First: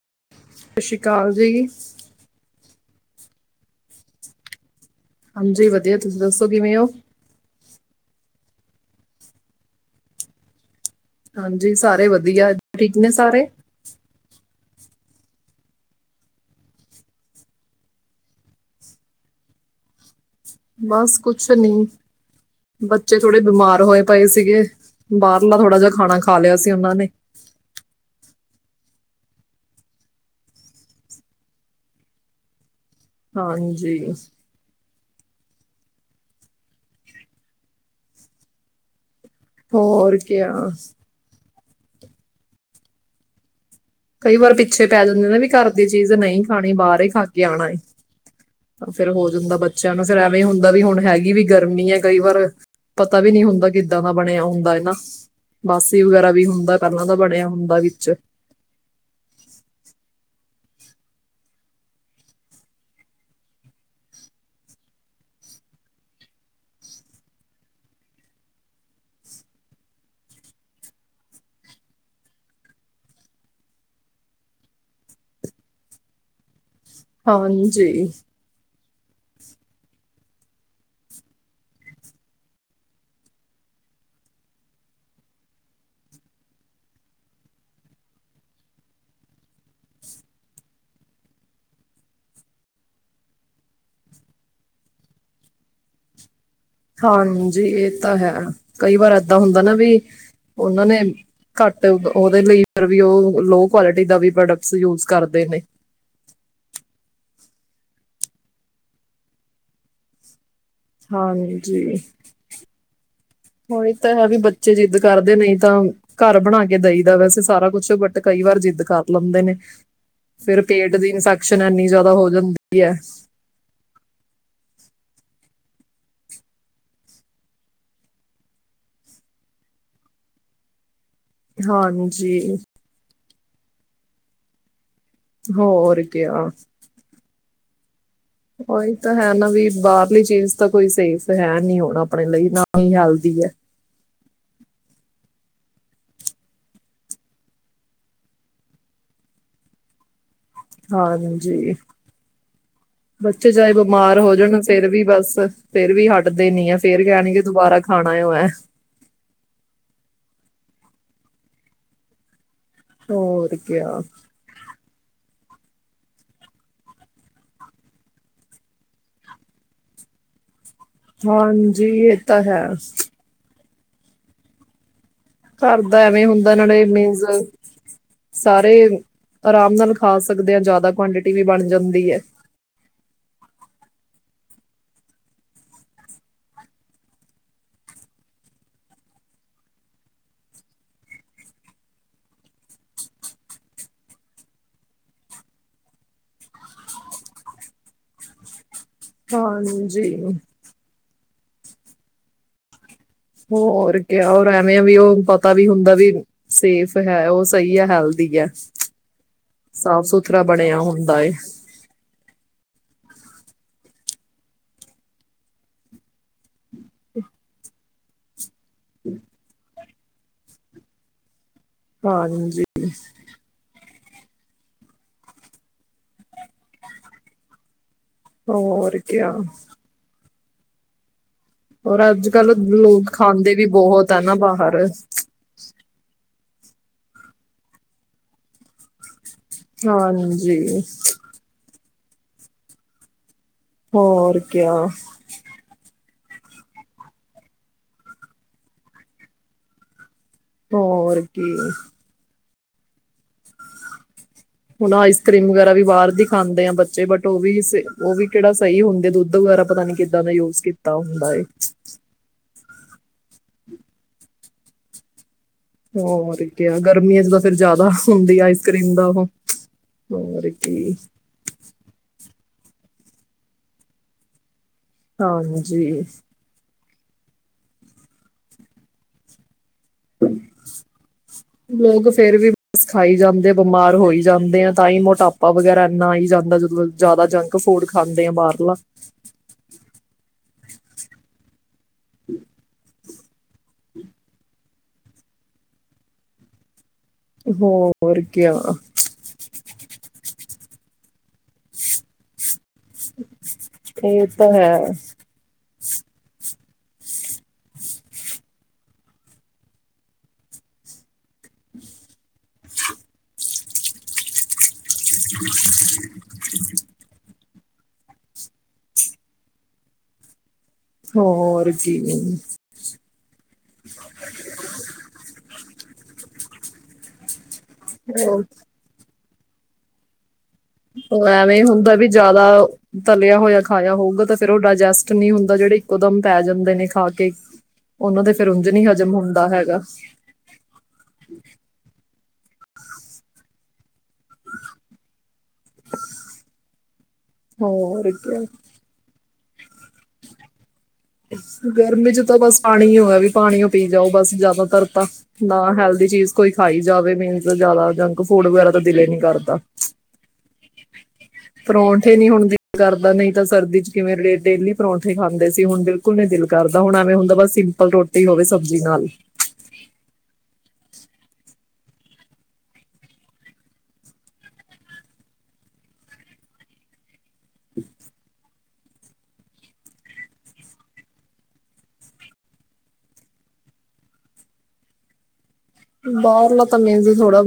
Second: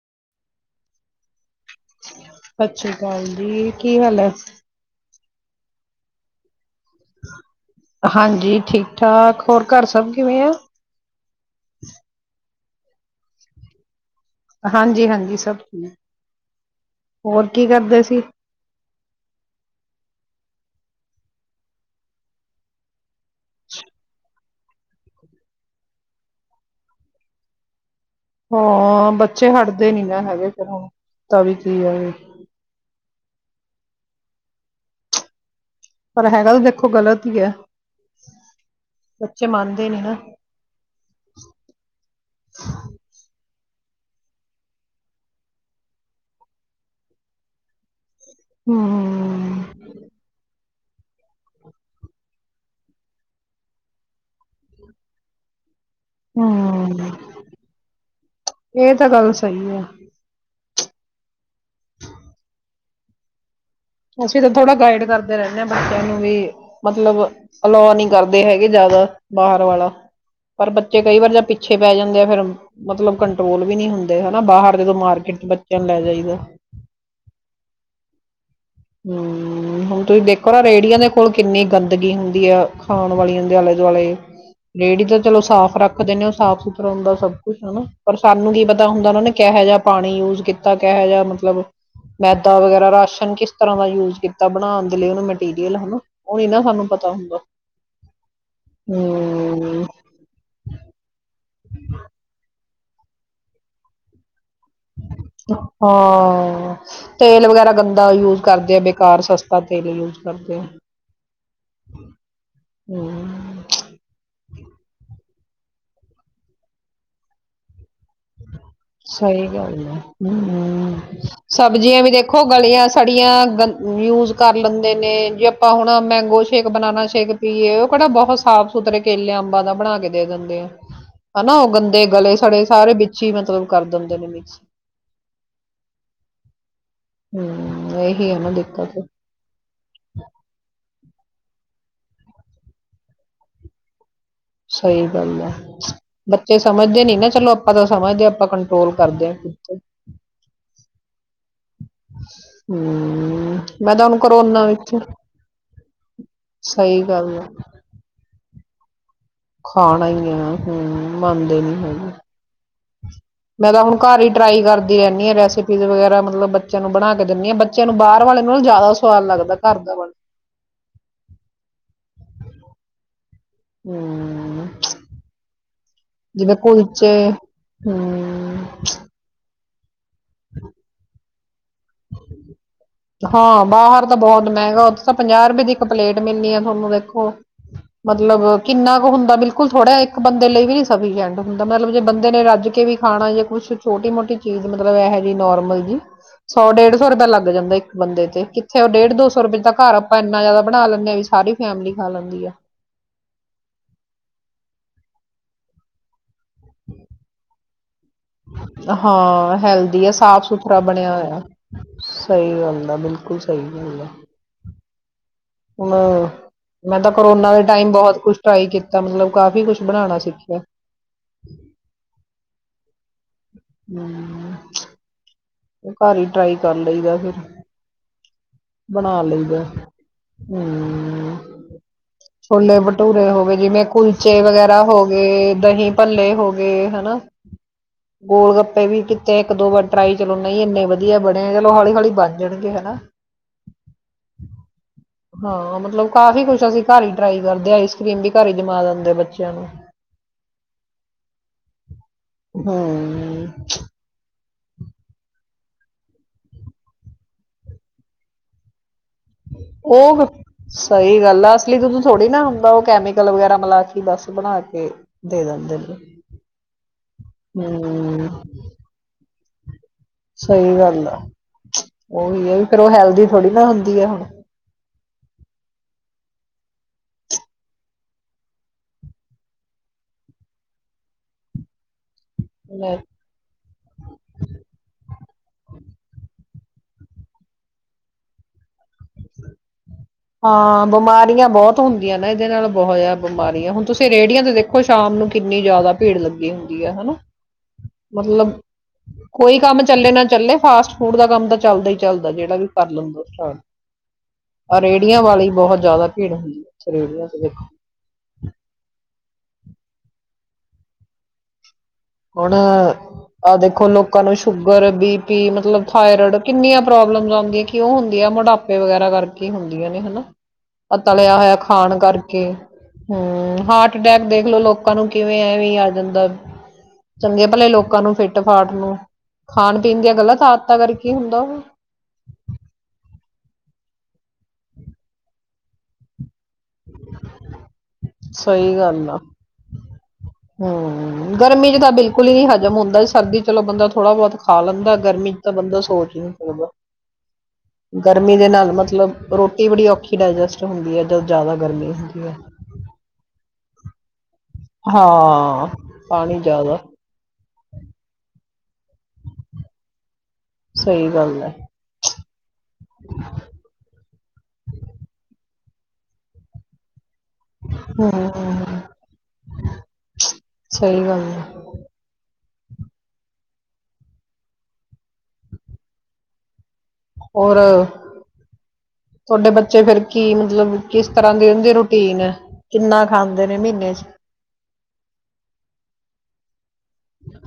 [unintelligible] ਸਤਿ੍ਰੀ ਅਕਾਲ ਜੀ ਸਤਿ ਸ਼੍ਰੀ ਅਕਾਲ ਜੀ ਕੀ ਹਾਲ ਹੈ ਹਾਂਜੀ ਵਧੀਆ ਤੁਸੀਂ ਦੱਸੋ ਕਿਵੇਂ ਹੋ ਹਾਂਜੀ ਠੀਕ ਠਾਕ ਹੋਰ ਘਰ ਸਭ ਕਿਵੇਂ ਆ ਹਾਂਜੀ ਸਾਰੇ ਵਧੀਆ ਠੀਕ ਨੇ ਸਾਰੇ ਹਾਂਜੀ ਹਾਂਜੀ ਸਭ ਠੀਕ ਹੋਰ ਕੀ ਕਰਦੇ ਸੀ ਬਸ ਕੁਛ ਨੀ ਬੱਚੇ ਥੋੜੇ ਬਿਮਾਰ ਹੋਏ ਪਏ ਸੀਗੇ ਬਾਹਰਲਾ ਥੋੜ੍ਹਾ ਜਿਹਾ ਖਾਣਾ ਖਾ ਲਿਆ ਸੀ ਉਹਨਾਂ ਨੇ ਹਾਂ ਬੱਚੇ ਹਟਦੇ ਨੀ ਨਾ ਹੈਗੇ ਫਿਰ ਹੁਣ ਤਾਂ ਵੀ ਕੀ ਆ ਹਾਂਜੀ ਪਰ ਹੈਗਾ ਵੀ ਦੇਖੋ ਗ਼ਲਤ ਹੀਈ ਹੈ ਬੱਚੇ ਮੰਨਦੇ ਨੀ ਨਾ। ਹੋਰ ਕ [inaudible] ਕਈ ਵਾਰ ਪਿੱਛੇ ਪੈ ਜਾਂਦੇ ਨਾ ਵੀ ਘਰ ਦੀ ਚੀਜ਼ ਨਹੀਂ ਖਾਣੀ ਬਾਹਰ ਖਾ ਕੇ ਆਉਣਾ ਤਾਂ ਫੇਿਰ ਹੋ ਜਾਂਦਾ ਹੂੰ ਬੱਚਿਆਂ ਨੂੰ ਫੇਿਰ ਐਵੇਂ ਹੁੰਦਾ ਵੀ ਹੁਣ ਹੈਗੀ ਵੀ ਗਰਮੀ ਹੈ ਕਈ ਵਾਰ ਪਤਾ ਵੀ ਨਹੀਂੀ ਹੁੰਦਾ ਕਿੱਦਾਂ ਦਾ ਬਣਿਆ ਹੁੰਦਾ ਹਨ ਨਾ ਬਾਸੀ ਵਗੈਰਾ ਵੀ ਹੁੰਦਾ ਪਾਂ ਹੂੰ ਤਾਂ ਬਣਿਆ ਹੁੰਦਾ ਵਿੱਚ ਇਹ ਤਾਂ ਗੱਲ ਸਹੀ ਹੈ। ਅਸੀਂ ਤਾਂ ਥੋੜਾ ਗਾਈਡ ਕਰਦੇ ਰਹਿੰਦੇ ਆਾਂ ਬੱਚਿਆਂ ਨੂੰ ਵੀ ਮਤਲਬ ਅਲਾ ਨੀ ਕਰਦੇ ਹੈਗੇ ਜਿਆਦਾ ਬਾਹਰ ਵਾਲਾ ਪਰ ਬੱਚੇ ਕਈ ਵਾਰ ਜਾ ਪਿੱਛੇ ਪੈ ਜਾਂਦੇ ਆ ਫਿਰ ਮਤਲਬ ਕੰਟਰੋਲ ਵੀ ਨੀ ਹੁੰਦੇ ਹਨਾ ਬਾਹਰ ਜਦੋਂ ਮਾਰਕੀਟ ਚ ਬੱਚਿਆਂ ਨੂੰ ਲੈ ਜਾਈਦਾ ਹਾਂਜੀ ਹਮ ਹੁਣ ਤੁਸੀਂ ਦੇਖੋ ਨਾ ਰੇਹੜੀਆਂ ਦੇ ਕੋਲ ਕਿੰਨੀ ਗੰਦਗੀ ਹੁੰਦੀ ਆ ਖਾਣ ਵਾਲੀਆਂ ਦੇ ਆਲੇ ਦੁਆਲੇ ਰੇਹੜੀ ਤਾਂ ਚਲੋ ਸਾਫ਼ ਰੱਖਦੇਦੇ ਹੋ ਸਾਫ ਸੁਥਰਾ ਹੁੰਦਾ ਸਭ ਕੁਛ ਹਨਾ ਪਰ ਸਾਨੂੰ ਕੀ ਪਤਾ ਹੁੰਦਾ ਉਹਨਾਂ ਨੇ ਕਿਹੋ ਜਿਹਾ ਪਾਣੀ ਯੂਜ ਕੀਤਾ ਕਿਹੋ ਜਿਹਾ ਮਤਲਬ ਮੈਦਾ ਵਗੈਰਾ ਰਾਸ਼ਨ ਕਿਸ ਤਰ੍ਹਾਂ ਦਾ ਯੂਜ ਕੀਤਾ ਬਣਾਉਣ ਦੇ ਲਈ ਉਹਨ ਮੈਟੀਰੀਅਲ ਹਨਾ ਉਹ ਨੀ ਨਾ ਸਾਨੂੰ ਪਤਾ ਹੁੰਦਾ ਹਾਂਜੀ ਇਹ ਤਾਂ ਹੈ ਕਈ ਵਾਰ ਏਦਾਂ ਹੁੰਦਾ ਨਾ ਹੂੰ ਵੀ ਉਹਨਾਂ ਨੇ ਘੱਟ ਉਹਦੇ ਲਈ ਵੀ ਉਹ ਲੋ ਕੁਆਲਿਟੀ ਦਾ ਵੀ ਪ੍ਰੋਡਕਟ [unintelligible] ਤੇਲ ਵਗੈਰਾ ਗੰਦਾ ਯੂਜ ਕਰਦੇ ਆ ਬੇਕਾਰ ਸਸਤਾ ਤੇਲ ਯੂਜ ਕਰਦੇ ਆ। ਹਾਂਜੀ ਹੂੰ। ਔਈ ਤਾਂ ਹੈ ਵੀ ਬੱਚੇ ਜਿੱਦ ਕਰਦੇ ਨਹੀਂ ਤਾਂ ਘਰ ਬਣਾ ਕੇ ਦਈ ਦਾ ਵੈਸੇ ਸਾਰਾ ਕੁਛ ਬਟ ਕਈ ਵਾਰ ਜਿੱ ਸਹੀ ਗੱਲ ਹੈ ਪੇਟ ਹਮ ਦੀ ਇਨਫੈਕਸ਼ਨ ਇੰਨੀ ਸਬਜ਼ੀਆਂ ਵੀ ਜ਼ਿਆਦਾ ਹੋ ਦੇਖੋ ਜਾਂਦੀ ਗਲੀਆਂ ਹੈ ਸੜੀਆਂ ਯੂਜ ਕਰ ਲੈਂਦੇ ਨੇ ਜੇ ਆਪਾਂ ਹੁਣ ਮੈਂਗੋ ਸ਼ੇਕ, ਬਨਾਨਾ ਸ਼ੇਕ ਪੀਏ ਉਹ ਕਿਹੜਾ ਬਹੁਤ ਸਾਫ਼ ਸੁਥਰੇ ਕੇਲੇ ਅੰਬਾਂ ਦਾ ਬਣਾ ਕੇ ਦੇ ਦਿੰਦੇ ਆ। ਹਨਾ ਉਹ ਗੰਦੇ ਗਲੇ ਹਾਂਜੀ ਸੜੇ ਸਾਰੇ ਵਿੱਚ ਜੀ ਮਤਲਬ ਕਰ ਦਿੰਦੇ ਨੇ ਮਿਕਸ। ਹੋਰ ਕਯਾ ਹਮ ਇਹ [unintelligible] ਉਹੀ ਤਾਂ ਹੈ ਨਾ ਵੀ ਬਾਹਰਲੀ ਚੀਜ਼ ਤਾਂ ਕੋਈ ਸੇਫ ਹੈ ਨੀ ਹੁਣ ਆਪਣੇ ਲਈ ਨਾ ਹੀ ਹੈਲਦੀ ਹੈ। ਸਹੀ ਗੱਲ ਹੈ ਬੱਚੇ ਸਮਝਦੇ ਨੀ ਨਾ ਚਲੋ ਆਪਾਂ ਤਾਂ ਸਮਝਦੇ ਆਪਾਂ ਕੰਟਰੋਲ ਕਰਦੇ ਹਾਂ। ਹਾਂਜੀ, ਬੱਚੇ ਹਮ ਚਾਹੇ ਮੈਂ ਤਾਂ ਹੁਣ ਬਿਮਾਰ ਹੋ ਜਾਣ ਕਰੋਨਾ ਫਿਰ ਵਿੱਚ ਵੀ ਬਸ ਫੇਰ ਵੀ ਹਟਦੇ ਨੀ ਆ ਸਹੀ ਫੇਰ ਕਹਿਣਗੇ ਗੱਲ ਕਿ ਆ ਦੁਬਾਰਾ ਖਾਣਾ ਐ ਮੈ। ਖਾਣਾ ਹੀ ਆ ਹਮ ਮੰਨਦੇ ਨੀ ਹੈਗੇ। ਹੋਰ ਮੈਂ ਤਾਂ ਹੁਣ ਕਿਆ ਘਰ ਹੀ ਟਰਾਈ ਕਰ ਰਹਿੰਦੀ ਹ ਰੈਸਿਪੀਜ਼ ਵਗੈਰਾ ਮਤਲਬ ਬੱਚਿਆਂ ਨੂੰ ਬਣਾ ਕੇ ਦਿੰਦੀ ਹਾਂ ਬੱਚਿਆਂ ਨੂੰ ਬਾਹਰ ਵਾਲੇ ਨੂੰ ਜ਼ਿਆਦਾ ਸਵਾਦ ਲੱਗਦਾ ਘਰ ਦਾ ਵਾ ਹਾਂਜੀ ਇਹ ਤਾਂ ਹੈ। ਹੂੰ ਘਰ ਦਾ ਐਵੇਂ ਹੁੰਦਾ ਨਾਲੇ ਮੀਨਸ ਹਮ ਸਾਰੇ ਆਰਾਮ ਨਾਲ ਖਾ ਸਕਦੇ ਹਾਂ ਜ਼ਿਆਦਾ ਕੁਆਂਟਿ ਵੀ ਬਣਦੀ ਹਾਂ ਬਾਹਰ ਤਾਂ ਬਹੁਤ ਮਹਿੰਗਾ ਉੱਥੇ ਤਾਂ ਪੰਜਾਹ ਰੁਪਏ ਦੀ ਇੱਕ ਪਲੇਟ ਮਿਲਣੀ ਆ ਤੁਹਾਨੂੰ ਵੇਖੋ ਮਤਲਬ ਕਿੰਨਾ ਕੁ ਹੁੰਦਾ ਬਿਲਕੁਲ ਥੋੜ੍ਹਾ ਇੱਕ ਬੰਦੇ ਲਈ ਵੀ ਨੀ ਸਫੀਸ਼ਟ ਹੁੰਦਾ, ਮਤਲਬ ਜੇ ਬੰਦੇ ਨੇ ਰੱਜ ਕੇ ਵੀ ਖਾਣਾ ਜੇ ਕੁਛ ਛੋਟੀ ਮੋਟੀ ਚੀਜ਼ ਮਤਲਬ ਇਹੋ ਜਿਹੀ ਨੋਰਮਲ ਜੀ। ਸੌ ਡੇਢ ਸੌ ਰੁਪਇਆ ਲੱਗ ਜਾਂਦਾ ਇੱਕ ਬੰਦੇ ਤੇ। ਫਿਰ ਉਹ ਡੇਢ ਦੋ ਸੌ ਰੁਏ ਘ ਹਾਂਜੀ ਆਪਾਂ ਇੰਨਾ ਜ਼ਿਆਦਾ ਬਣਾ ਲੈਂਦੇ ਹਾਂ ਵੀ ਸਾਰੀ ਫੈਮਿਲੀ ਖਾ ਲੈਂਦੀ ਆ। ਹੋਰ ਕਯਾ, ਹੋਰ ਐਵੇਂ ਵੀ ਉਹ ਪਤਾ ਵੀ ਹੁੰਦਾ ਵੀ ਸੇਫ ਹੈ ਉਹ ਸਹੀ ਹੈ ਹੈਲਥ ਹਾਂ ਹੈਲਦੀ ਆ ਸਾਫ ਸੁਥਰਾ ਬਣਿਆ ਹੋਇਆ ਸਹੀ ਗੱਲ ਆ ਬਿਲਕੁਲ। ਬਿਲਕੁਲ ਸਹੀ ਗਲ ਐ। ਮੈਂ, ਤਾਂ ਕਰੋਨਾ ਦੇ ਟਾਈਮ ਬਹੁਤ ਕੁਛ ਟਰਾਈ ਕੀਤਾ ਮਤਲਬ ਕਾਫੀ ਕੁਛ ਬਣਾਣਾ ਸਿੱਖਿਆ ਏ‌। ਹਾਂਜੀ। ਹੂੰ ਉਹ ਘਰ ਹੀ ਟਰਾਈ ਕਰ ਲਈਦਾ ਫਿਰ, ਹੋਰ ਕਿਆ, ਹੂੰ ਔਰ ਅੱਜ ਕੱਲ ਛੋਲੇ ਲੋਕ ਭਟੂਰੇ ਹੋ ਖਾਂਦੇ ਗਏ, ਵੀ ਜਿਵੇਂ ਬਹੁਤ ਆ ਨਾ ਕੁਲਚੇ ਵਗੈਰਾ ਬਾਹਰ ਹੋ ਗਏ, ਦਹੀਂ ਭੱਲੇ ਹੋ ਗ ਹੈਨਾ, ਗੋਲ ਗੱਪੇ ਵੀ ਤੇ ਇੱਕ ਦੋ ਵਾਰ ਟਰਾਈ ਨਹੀਂ, ਹਾਂਜੀ ਇੰਨੇ ਵਧੀਆ ਬਣੇਆ ਲੋ ਹੌਲੀ- ਹੌਲੀ ਬਣ ਜਾਣਗੇ ਹਨਾ। ਹੋਰ ਕਿਯਾ, ਹਾਂ ਮਤਲਬ ਕਾਫੀ ਕੁਛ ਅਸੀਂ ਘਰ ਹੀ ਟਰਾਈ ਕਰਦੇ ਹਾ, ਆਈਸ- ਕ੍ਰੀਮ ਵੀ ਘਰ ਹੀ ਜਮਾ ਦਿੰਦੇ ਬੱਚਿਆਂ ਨੂੰ। ਹੋਰ ਕੀ ਏ‌। ਹੂੰ ਹੁਣ ਆਈਸ ਕਰ੍ਰੀਮ ਵਗੈਰਾ ਵੀ ਬਾਹਰ ਦੀ ਖਾਂਦੇ ਆ ਬੱਚੇ, ਬਟ ਉਹ ਵੀ, ਉਹ ਵੀ ਕਿਹੜਾ ਸਹੀ ਹੁੰਦੇ ਦੁ ਉਹ ਸਹੀ ਏ ਗੱਲ ਆ ਅਸਲੀ ਦੂਧ ਥੋੜ੍ਹੀ ਨਾ ਹੁੰਦਾ ਉਹ। ਕੈਮੀਕਲ ਵਗੈਰਾ ਮਿਲਾ ਕੇ ਬੱਸ ਬਣਾ ਕੇ ਦੇ ਦਿੰਦੇ ਨੇ ਹੋਰ ਕਿਆ, ਗਰਮੀਆਂ ਚ ਤਾਂ ਫਿਰ ਜ਼ਿਆਦਾ ਹੁੰਦੀ ਹਮ ਆਈਸ- ਕ੍ਰੀਮ ਦਾ ਉਹ ਹੋਰ ਸਹੀ ਕੀ ਗੱਲ ਆ, ਓ, ਵੀ ਫੇਰ, ਉਹ ਹੈਲਦੀ ਥੋੜ੍ਹੀ ਨਾ ਹੁੰਦੀ ਹੈ ਹੁਣ ਹਾਂਜੀ। ਲੋਗ ਫੇਰ ਵੀ ਬਸ ਲੈ ਖਾਈ ਜਾਂਦੇ, ਬਿਮਾਰ ਹੋਈ ਜਾਂਦੇ ਆ ਤਾਂ, ਹੀ ਮੋਟਾ ਪਾ ਵਗ਼ੈਰਾ ਇੰਨਾ ਆਈ ਜਾਂਦਾ, ਜਦੋਂ ਜ਼ਿਆਦਾ ਜੰਕ ਫੂਡ ਖਾਂਦੇ ਆ ਬਾਹਰਲਾ। ਹਾਂ, ਬਿਮਾਰੀਆਂ ਬਹੁਤ ਹੁੰਦੀਆਂ ਨੇ, ਇਹਦੇ ਨਾਲ ਬਹੁਤ ਜਾਦਾ ਬਿਮਾਰੀਆਂ ਹੁਣ ਤੁਸੀਂ ਰੇਹੜੀਆਂ ਤੇ ਦੇਖੋ, ਸ਼ਾਮ ਨੂੰ ਕਿੰਨੀ ਜ਼ਿਆਦਾ ਭੀੜ ਲੱਗੀ ਹੁੰਦੀ ਹੈ। ਹਨਾ ਹੋਰ ਕਿਆ ਮਤਲਬ ਕੋਈ ਕੰਮ ਚੱਲੇ ਨਾ ਚੱਲੇ, ਫਾਸਟ ਫੂਡ ਦਾ ਕੰਮ ਤਾਂ ਚੱਲਦਾ ਈ ਚੱਲਦਾ ਜਿਹੜਾ ਵੀ ਕਰ ਲੈਂਦਾ ਸਟਾਰਟ ਇਹ ਤਾ ਹੈ, ਰੇਹੜੀਆਂ ਵਾਲੀ ਬਹੁਤ ਜ਼ਿਆਦਾ ਭੀੜ ਹੁੰਦੀ ਹੈ। ਰੇੜੀਆਂ ਤੇ ਵੇਖੋ, ਹੁਣ ਆਹ ਦੇਖੋ ਲੋਕਾਂ ਨੂੰ ਸ਼ੁ ਗਰ, ਬੀ ਪੀ, ਮਤਲਬ ਥਾਈਰਡ ਕਿੰਨੀਆਂ ਪ੍ਰੋਬਲਮਸ ਆਉਦੀਆਂ। ਕਿਉਂ ਹੁੰਦੀਆ ਮੋਟਾਪੇ ਵਗੈਰਾ ਕਰਕੇ ਹੁੰਦੀਆਂ ਨੇ ਹਨਾ। ਅਦਾ ਲਿਆ ਹੋਇਆ ਹੋਰ ਖਾਣ ਕੀ ਕਰਕੇ। ਹੂੰ ਹਟ ਹਾਰਟਅਟੈਕ ਦੇਖਲ ਲੋ ਲੋਕਾਂ ਨੂੰ ਕਿਵੇਂ ਐਵੇਂ ਅ ਬੰਦਾ ਚੰਗੇ ਭਲੇ ਲੋਕਾਂ ਨੂੰ ਫਿੱਟ ਫਾਟ ਨੂੰ। ਖਾਣ ਪੀਣ ਦੀਆਂ ਗਲਤ ਆ ਉਹ ਐਵੇਂ ਹੀ ਹੁੰਦਾ ਵੀ ਜ਼ਿਆਦਾ ਧ ਪਆ ਹੋਇਆ ਖਾਇਆ ਹੋਊਗਾ ਤਾਂ ਫੇਰ ਉਹ ਡਾਇਜੈਸਟ ਨਹੀਂ ਹੁੰਦਾ ਜਿਹੜੇ ਇੱਕੋਦਮ ਪੈ ਜਾਂਦੇ ਨੇ ਖਾ ਕੇ ਉਹਨਾਂ ਦੇ ਫੇਰ ਉਂਝ ਨ ਹਜ਼ਮ ਹੁੰਦਾ ਹੈਗਾ। ਹਂ ਗਰਮੀ ਚ ਤਾਂ ਬਿਲ ਕੁਲ ਹੀ ਨੀ ਹਜ਼ਮ ਹੁੰਦਾ ਸਰਦੀ ਚਲੋ ਬੰਦਾ ਥੋੜਾ ਬਹੁਤ ਖਾ ਲੈਂਦਾ ਗਰਮੀ ਚ ਤਾਂ ਬੰਦਾ ਸੋਚ ਹੀ ਨੀ ਸਕਦਾ। ਹੋਰ ਗਰਮੀ ਕਿਆ ਦੇ ਨਾਲ ਮਤਲਬ ਰੋਟੀ ਬੜੀ ਔਖੀ ਡਾਇਜੈਸਟ ਹੁੰਦੀ ਹੈ ਜਦ ਜ਼ਿਆਦਾ ਗਰਮੀ ਚ ਹੁੰਦੀ ਹੈ ਤਾਂ ਬਸ ਪਾਣੀ ਹੋਆ ਵੀ ਪਾਣੀ ਓ ਪੀ ਜਾਓ ਬਸ ਜ ਤਰਤਾ ਨਾ ਹਾਂ ਹੈਲਦੀ ਚੀਜ਼ ਪਾਣੀ ਕੋਈ ਜ਼ਿਆਦਾ ਖਾਈ ਜਾਵੇ ਮੀਨਸ ਜ਼ਿਆਦਾ ਜੰਕ ਫੂਡ ਵਗੈਰਾ ਤਾਂ ਦਿਲ ਹੀ ਨੀ ਕਰਦਾ ਸਹੀ ਗੱਲ ਹੈ ਪਰੌਠੇ ਨੀ ਹੁਣ ਦਿਲ ਕਰਦਾ ਨਹੀਂ ਤਾਂ ਸਰਦੀ ਚ ਕਿਵੇਂ ਲੇ ਡੇਲੀ ਪਰੌਂਠੇ ਖਾਂਦੇ ਸੀ। ਹੁੰਦੇ। ਬਿਲਕੁਲ ਨਹੀਂ ਦਿਲ ਕਰਦਾ ਹੁਣ ਐਵੇਂ ਹੁੰਦਾ। ਬਸ ਸਿੰਪਲ ਰੋਟੀ ਹੋਵੇ ਹਮ ਸਬਜ਼ੀ ਨਾਲ। ਸਹੀ ਗੱਲ ਆ। ਹੋਰ ਤੁਹਾਡੇ ਬੱਚੇ ਫਿਰ ਕੀ ਮਤਲਬ ਕਿਸ ਤਰ੍ਹਾਂ ਦੀ ਉਹਦੀ ਰੂਟੀਨ ਏ ਕਿੰਨਾ ਖਾਂਦੇ ਨੇ ਮਹੀਨੇ ਚ। ਬਾਹਰਲਾ ਤਾਂ ਮੇਨਜ਼ ਥੋੜਾ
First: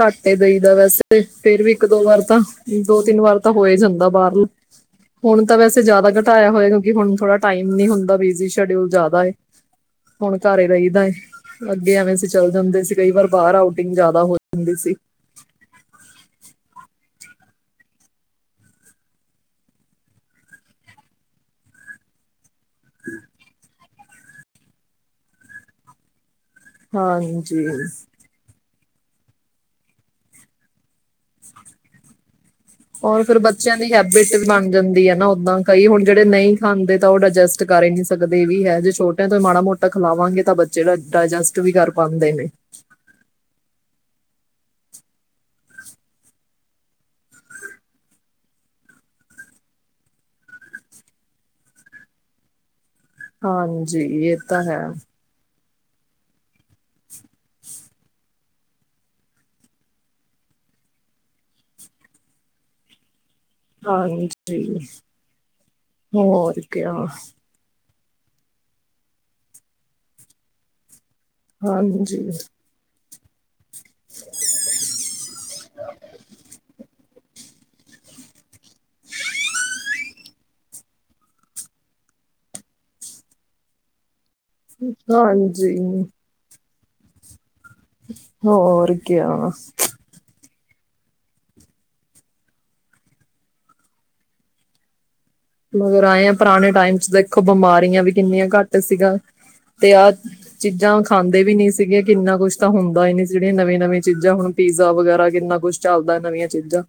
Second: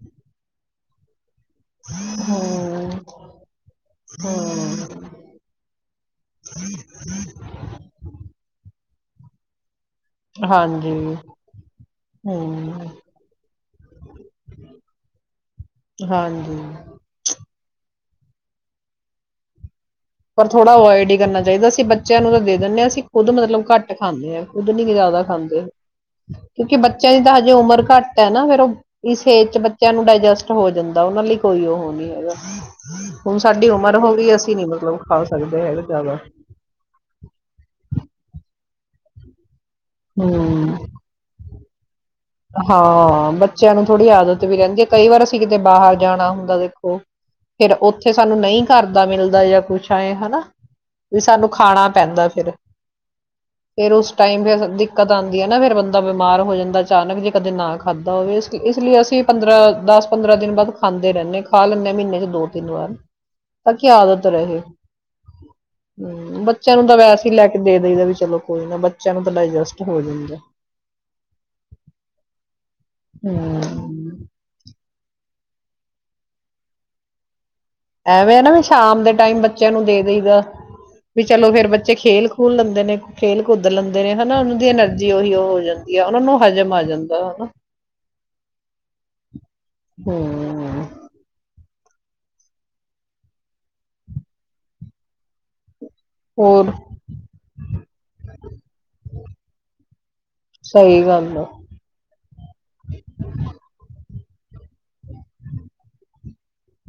ਘੱਟ ਇਹਦਾ ਹੀਦਾ ਵੈਸੇ। ਫੇਰ ਵੀ ਇੱਕ ਦੋ ਵਾਰ ਤਾਂ ਹਮ ਦੋ ਤਿੰਨ ਵਾਰ ਤਾਂ ਹੋ ਹੀ ਜਾਂਦਾ ਬਾਹਰਲ ਹਮ ਹੁਣ ਤਾਂ ਵੈਸੇ ਜਿਆਦਾ ਘਟਾਇਆ ਹੋਇਆ ਕਿਉਂਕਿ ਹੁਣ ਥੋੜਾ ਟਾਈਮ ਨੀ ਹੁੰਦਾ ਬਿਜੀ ਸ਼ਡਿਊਲ ਜ਼ਿਆਦਾ ਬਾਏ ਹੁਣ ਘਰ ਈ ਰਹੀਦਾ ਏ ਹਾਂਜੀ ਅੱਗੇ ਐਵੇਂ ਸੀ। ਚੱਲ ਹਮ ਜਾਂਦੇ ਸੀ ਕਈ ਵਾਰ ਬਾਹਰ ਆਊਟਿੰਗ ਜ਼ਿਆਦਾ ਹੋ ਜਾਂਦੀ ਸੀ। ਹਾਂਜੀ ਪਰ ਥੋੜ੍ਹਾ ਅਵੋਇਡ ਹੀ ਕਰਨਾ ਚਾਹੀਦਾ ਅਸੀਂ ਬੱਚਿਆਂ ਨੂੰ ਤਾਂ ਦੇ ਦਿੰਦੇ ਹਾਂ ਅਸੀਂ ਖੁੱਦ ਮਤਲਬ ਘੱਟ ਖਾਨੇ ਹਾਂ ਖੁਦ ਨੀ ਜ਼ਿਆਦਾ ਖਾਂਦੇ। ਕਿਉਂਕਿ ਬੱਚਿਆਂ ਦੀ ਤਾਂ ਹਜੇ ਹਾਂਜੀ ਉਮਰ ਘੱਟ ਹੈ ਨਾ ਫੇਰ ਉਹ ਇਸ ਏਜ ਚ ਬੱਚਿਆਂ ਨੂੰ ਡਾਇਜਸਟ ਹੋ ਜਾਂਦਾ ਉਹਨਾਂ ਲਈ ਕੋਈ ਉਹ ਨਹੀਂ ਹੈਗਾ। ਹੋਰ ਫੇਰ ਹੁਣ ਸਾਡੀ ਬੱਚਿਆਂ ਦੀ ਉਮਰ ਹੋ ਹੈਬਿਟ ਗਈ ਵੀ ਅਸੀਂ ਨੀ ਬਣ ਮਤਲਬ ਜਾਂਦੀ। ਹੈ ਖਾ ਨਾ ਓਦਾਂ ਸਕਦੇ ਹੈਗੇ ਕਈ ਹੁਣ ਜ਼ਿਆਦਾ ਜਿਹੜੇ ਨਹੀਂ ਖਾਂਦੇ ਤਾਂ ਉਹ ਡਾਇਜਸਟ ਕਰ ਹੀ ਨੀ ਸਕਦੇ ਏ ਵੀ ਹੈ। ਛੋਟਿਆਂ ਤੋਂ ਮਾੜਾ ਮੋ ਖਲਾਵਾਂਗੇ ਤਾਂ ਹਮ ਬੱਚੇ ਦਾ ਡਾਇਜੈਸ ਵੀ ਕਰ ਪਾਉਂਦੇ ਨੇ ਹਾਂ ਬੱਚਿਆਂ ਨੂੰ ਥੋੜ੍ਹੀ ਆਦਤ ਵੀ ਰਹਿੰਦੇ ਆ ਕਈ ਵਾਰ ਅਸੀਂ ਕਿਤੇ ਬਾਹਰ ਜਾਣਾ ਹੁੰਦਾ ਦੇਖੋ ਫਿਰ ਉਥੇ ਸਾਨੂੰ ਨਹੀਂ ਘਰਦਾ ਮਿਲਦਾ ਜਾਂ ਕੁਛ ਐਏ ਹਨਾ ਵੀ ਸਾਨੂੰ ਖਾਣਾ ਪੈਂਦਾ ਫਿਰ। ਫਿਰ ਹਾਂਜੀ ਉਸ ਇਹ ਟਾਈਮ ਤਾਂ ਫਿਰ ਹੈ ਦਿੱਕਤ ਆਉਂਦੀ ਹੈ, ਨਾ ਫੇਿਰ ਬੰਦਾ ਜਿਦਾ ਬਿਮਾਰ ਹੋ ਜਾਂਦਾ ਅਚਾਨਕ ਜੇ ਕਦੇ ਨਾ ਖਾਧਾ ਹੋਵੇ, ਇਸ ਲਈ ਅਸੀਂ ਪੰਦਰਾਂ ਦਸ ਪੰਦਰਾਂ ਦਿਨ ਬਾਅਦ ਖਾਂਦੇ ਰਹਿੰਦੇ ਖਾ ਲੈਂਦੇ ਹਾਂ, ਮਹੀਨੇ ਚ ਦੋ ਤਿੰਨ ਵਾਰ ਤਾਂ ਕੀ ਆਦਤ ਰਹੇ ਹਾਂਜੀ ਹੂੰ ਹੋਰ ਬੱਚਿਆਂ ਨੂੰ ਕਿਆ ਤਾਂ ਵੈਸੇ ਹੀ ਲੈ ਕੇ ਦੇ ਦੇਈਦਾ ਚਲੋ ਕੋਈ ਨਾ ਬੱਚਿਆਂ ਨੂੰ, ਤਾਂ ਡਾਇਜਸਟ ਹੋ ਜਾਂਦਾ। ਹਾਂਜੀ ਹੂੰ [unintelligible] ਐਵੇਂ ਹੈ ਨਾ ਸ਼ਾਮ ਦੇ ਟਾਈਮ ਬੱਚਿਆਂ ਨੂੰ ਦੇ ਦੇਈਦਾ। ਫਿਰ ਚਲੋ ਫੇਰ ਬੱਚੇ ਖੇਲ ਖੂਲ ਲੈਂਦੇ ਨੇ ਖੇਲ ਕੁਦ ਲੈਂਦੇ ਨੇ ਹਨਾ। ਉਹਨਾਂ ਦੀ ਐਨਰਜੀ ਉਹੀ ਉਹ ਹੋ ਹਾਂਜੀ ਜਾਂਦੀ ਹੈ। ਉਹਨਾਂ ਨੂੰ ਹਜ਼ਮ ਆ ਜਾਂਦਾ ਆ ਹੋਰ ਕੀ ਕਿਆ ਹੁੰ ਮਗਰ ਆਏ ਆ ਪੁਰਾਣੇ ਹੋਰ ਟਾਈਮ ਚ ਦੇਖੋ, ਬਿਮਾਰੀਆਂ ਵੀ ਕਿੰਨੀਆਂ ਘੱਟ ਸੀਗਾ, ਤੇ ਆਹ ਸਹੀ ਚੀਜ਼ਾਂ ਗੱਲ ਖਾਂਦੇ ਆ ਵੀ ਨੀ ਸੀਗੇ, ਕਿੰਨਾ ਕੁੱਛ ਤਾਂ ਹੁੰਦਾ ਨਹੀਂ ਸੀ। ਜਿਹੜੀਆਂ ਨਵੇ ਨਵੇ ਚੀਜ਼ਾਂ ਹੁਣ ਪੀਜ਼ਾ ਵਗੈਰਾ, ਕਿੰਨਾ ਕੁੱਝ ਚੱਲਦਾ ਨਵੀਆਂ ਚੀਜ਼ਾਂ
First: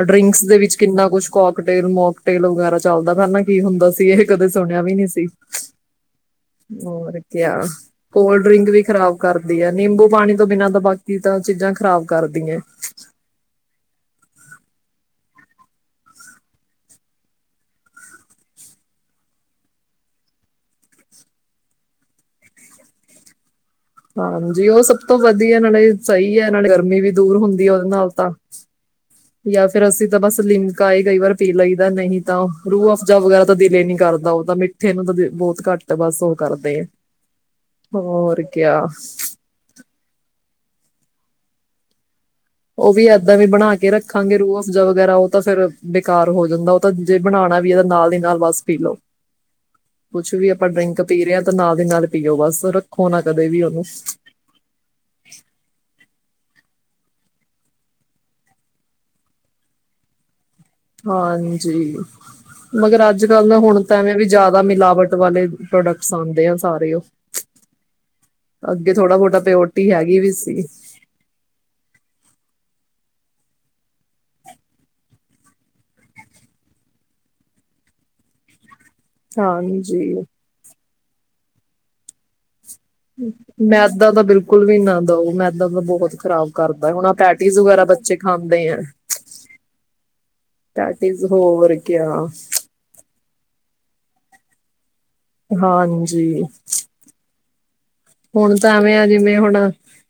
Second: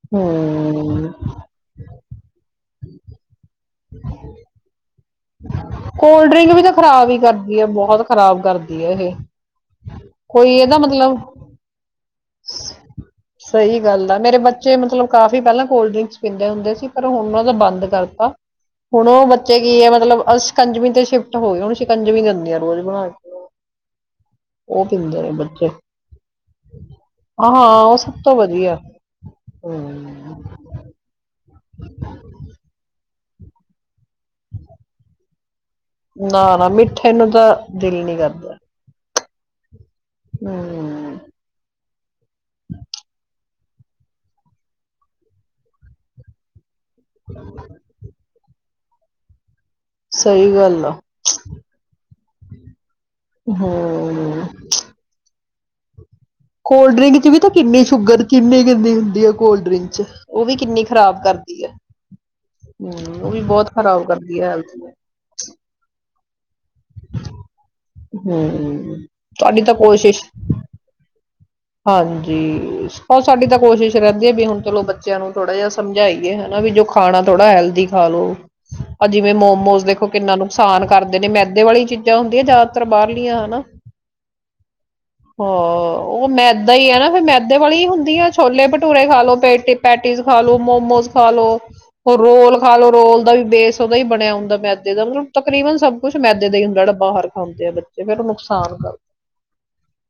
ਅ ਡਰਿੰਕਸ ਦੇ ਵਿੱਚ ਕਿੰਨਾ ਹਮ ਕੁਛ ਕੋਕਟੇਲ ਮੋਕ ਤੇਲ ਵਗੈਰਾ ਚੱਲਦਾ ਪਹਿਲਾਂ ਕੀ ਹੁੰਦਾ ਸੀ। ਇਹ ਕਦੇ ਸੁਣਿਆ ਵੀ ਨਹੀਂ ਸੀ। ਕੋਲਡ ਡਰਿੰਕ ਵੀ ਤਾਂ ਖ਼ਰਾਬ ਹੀ ਹੋਰ ਕਰਦੀ ਕਿਆ ਹੈ ਬਹੁਤ ਖ਼ਰਾਬ ਕੋਲਡ ਡਰਿੰਕ ਵੀ ਕਰਦੀ ਹੈ ਇਹ ਖ਼ਰਾਬ ਕਰਦੀ ਹੈ ਨਿੰਬੂ ਪਾਣੀ ਤੋਂ, ਕੋਈ ਬਿਨਾ ਇਹਦਾ ਤਾਂ ਮਤਲਬ ਬਾਕੀ ਤਾਂ ਚੀਜ਼ਾਂ ਖ਼ਰਾਬ ਕਰਦੀਏ ਸਹੀ ਗੱਲ ਮੇਰੇ ਬੱਚੇ ਮਤਲਬ ਕਾਫੀ ਪਹਿਲਾਂ ਕੋਲਡ ਡਰਿੰਕਸ ਪੀਂਦੇ ਹੁੰਦੇ ਸੀ। ਪਰ ਹੁਣ ਉਹ ਦਾ ਬੰਦ ਕਰਤਾ ਹੁਣ ਉਹ ਬੱਚੇ ਕੀ ਹੈ। ਮਤਲਬ ਸ਼ਿਕੰਜਵੀ ਤੇ ਸ਼ਿਫਟ ਹੋ ਗਏ, ਹੁਣ ਸ਼ਿਕੰਜਵੀਂ ਦਿੰਦੀ ਆ ਰੋਜ਼ ਬਣਾ ਕੇ ਹਾਂਜੀ, ਉਹ ਸਭ ਤੋਂ ਪੀਂਦੇ ਨੇ ਵਧੀਆ ਬੱਚੇ ਨਾਲੇ ਸਹੀ ਹੈ ਨਾਲੇ ਗਰਮੀ ਵੀ ਦੂਰ ਹਾਂ, ਹੁੰਦੀ ਹੈ ਹਾਂ ਉਹਦੇ ਉਹ ਨਾਲ ਸਭ ਤਾਂ ਤੋਂ ਵਧੀਆ ਜਾਂ ਫਿਰ ਅਸੀਂ ਤਾਂ ਹਮ ਬਸ ਲਿੰਮਕਾਏ ਕਈ ਵਾਰ ਪੀ ਲਈਦਾ ਨਹੀਂ, ਤਾਂ ਰੂਹ ਅਫਜ਼ਾ ਵਗੈਰਾ ਤਾਂ ਦਿਲ ਹੀ ਨਹੀਂ ਕਰਦਾ। ਉਹ ਤਾਂ ਮਿੱਠੇ ਨੂੰ ਤਾਂ ਬਹੁਤ ਘੱਟ ਬਸ ਉਹ ਨਾ ਨਾ ਕਰਦੇ ਆ ਮਿੱਠੇ ਨੂੰ ਤਾਂ ਦਿਲ ਨਈ ਹੋਰ ਕਰਦਾ ਕਿਆ ਹਮ ਉਹ ਵੀ ਏਦਾਂ ਵੀ ਬਣਾ ਕੇ ਰੱਖਾਂਗੇ, ਰੂਹ ਅਫਜ਼ਾ ਵਗੈਰਾ ਉਹ ਤਾਂ ਫੇਿਰ ਬੇਕਾਰ ਹੋ ਜਾਂਦਾ। ਤਾ ਜੇ ਬਣਾਉਣਾ ਵੀ ਏ ਨਾਲ ਦੀ ਨਾਲ ਬਸ ਪੀਲੋ ਕੁਛ ਵੀ ਸਹੀ ਆਪਾਂ ਗੱਲ ਆ ਡਰਿੰਕ ਪੀ ਰਹੇ, ਹਾਂ ਤਾਂ ਨਾਲ ਦੀ ਨਾਲ ਇਹੋ ਬਸ ਰਤ ਖੋਣਾ ਕਦੇ ਵੀ ਉਹਨੂੰ ਹਮ ਕੋਲਡ ਡਰਿੰਕ ਚ ਵੀ ਤਾਂ ਕਿੰਨੀ ਸ਼ੂਗਰ ਕਿੰਨੀ ਕਿੰਨੀਗੰਦੀ ਹੁੰਦੀ ਆ, ਕੋਲਡ ਡਰਿੰਕ ਚ ਉਹ ਵੀ ਕਿੰਨੀ ਖ਼ਰਾਬ ਕਰਦੀ ਹੈ। ਹਾਂਜੀ ਮਗਰ ਹਮ ਅੱਜ ਉਹ ਵੀ ਕੱਲ ਨਾ ਬਹੁਤ ਹੁਣ ਤਾਂ ਖ਼ਰਾਬ ਐਵੇਂ ਵੀ ਕਰਦੀ ਹੈ ਜ਼ਿਆਦਾ ਹੈਲਥ ਨੂੰ। ਮਿਲਾਵਟ ਵਾਲੇ ਪ੍ਰੋਡਕਟਸ ਸਨ [unintelligible] ਸਾਰੇ ਉਹ ਅੱਗੇ ਹਮ। ਥੋੜਾ ਬੋਟਾ ਤੁਹਾਡੀ ਤਾਂ ਪਿਓਰਟੀ ਹੈਗੀ ਕੋਸ਼ਿਸ਼ ਵੀ ਸੀ ਹਾਂਜੀ ਬਹੁਤ ਸਾਡੀ ਤਾਂ ਕੋਸ਼ਿਸ਼ ਰਹਿੰਦੀ ਹੈ ਵੀ ਹੁਣ ਚਲੋ ਬੱਚਿਆਂ ਨੂੰ ਥੋੜ੍ਹਾ ਜਿਹਾ ਸਮਝਾਈਏ ਹਨਾ ਵੀ ਜੋ ਖਾਣਾ ਥੋੜ੍ਹਾ ਹੈਲਦੀ ਖਾ ਲੋ ਪਰ ਜਿਵੇਂ ਮੋਮੋਸ ਦੇਖੋ ਹਾਂਜੀ ਕਿੰਨਾ ਨੁਕਸਾਨ ਕਰਦੇ ਨੇ ਮੈਦੇ ਵਾਲੀ ਚੀਜ਼ਾਂ ਹੁੰਦੀਆਂ ਜ਼ਿਆਦਾ ਮੈਦਾ ਤਾਂ ਬਿਲਕੁਲ ਵੀ ਨਾ ਦਓ ਹਾਂ ਮੈਦਾ ਤਾਂ ਬਹੁਤ ਉਹ ਖ਼ਰਾਬ ਮੈਦਾ ਹੀ ਕਰਦਾ ਆ ਹੁਣ ਨਾ ਆਹ ਫਿਰ ਮੈਦੇ ਪੈਟੀਜ਼ ਵਾਲੀ ਵਗੈਰਾ ਹੀ ਬੱਚੇ ਹੁੰਦੀ ਆ ਛੋਲੇ ਖਾਂਦੇ ਭਟੂਰੇ ਖਾ ਲੋ ਪ ਪੈਟੀਸ ਖਾ ਲ ਲੋ ਮੋਮੋਸ ਪੈਟੀਜ਼ ਖਾ ਲੋ ਹੋਰ ਕਿਆ ਰੋਲ ਖਾ ਲੋ ਰੋਲ ਦਾ ਵੀ ਬੇਸ ਉਹਦਾ ਹੀ ਬਣਿਆ ਹੁੰਦਾ [unintelligible] ਦਾ ਮਤਲਬ ਤਕਰੀਬਨ ਸਭ ਕੁਛ ਹਾਂਜੀ ਮੈਦੇ ਦਾ ਹੀੁੰਦਾ ਜਿਹੜ ਬਾਹਰ ਖਾਂਦੇ ਆ ਬ ਹੁਣ ਤਾਂ ਐਵੇਂ ਆ ਜਿਵੇਂ ਹੁਣ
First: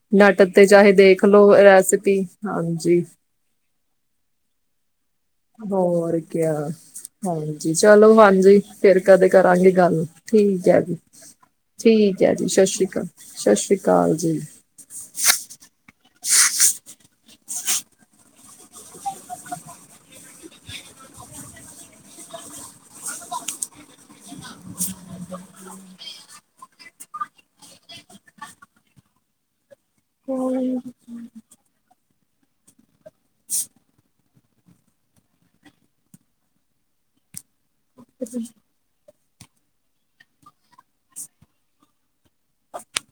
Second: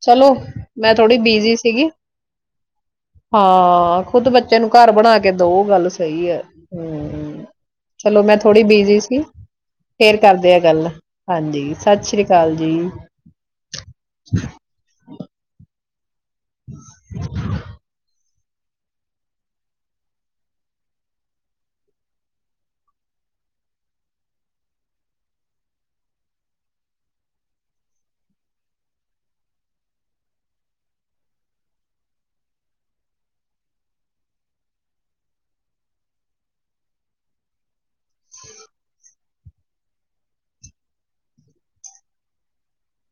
ਚਲੋ ਡੱਟ ਤੇ ਚਾਹੇ ਮੈਂ ਥੋੜ੍ਹੀ ਦੇਖ ਬਿਜੀੀ ਲਓ ਸੀਗੀ ਰੈਸਪੀ ਹਾਂਜੀ ਹਾਂ ਖੁਦ ਬੱਚੇ ਨੂੰ ਘਰ ਬਣਾ ਕੇ ਦੋ ਗੱਲ ਹੋਰ ਸਹੀ ਹੈ ਕ ਹਮ ਹਾਂਜੀ ਚਲੋ ਮੈਂ ਹਾਂਜੀ ਥੋੜ੍ਹੀ ਫਿਰ ਬਿਜੀ ਸੀ ਕਦੇ ਕਰਾਂਗੇ ਗੱਲ ਫੇਰ ਕਰਦੇ ਆ ਠੀਕ ਹੈ ਗੱਲ ਜੀ ਹਾਂਜੀ ਸਤਿ ਠੀਕ ਸ੍ਰੀ ਹੈ ਜੀ ਅਕਾਲ ਸਤਿ ਸ੍ਰੀ ਅਕਾਲ ਸਤਿ ਸ਼੍ਰੀ ਅਕਾਲ ਜੀ [inaudible] [inaudible]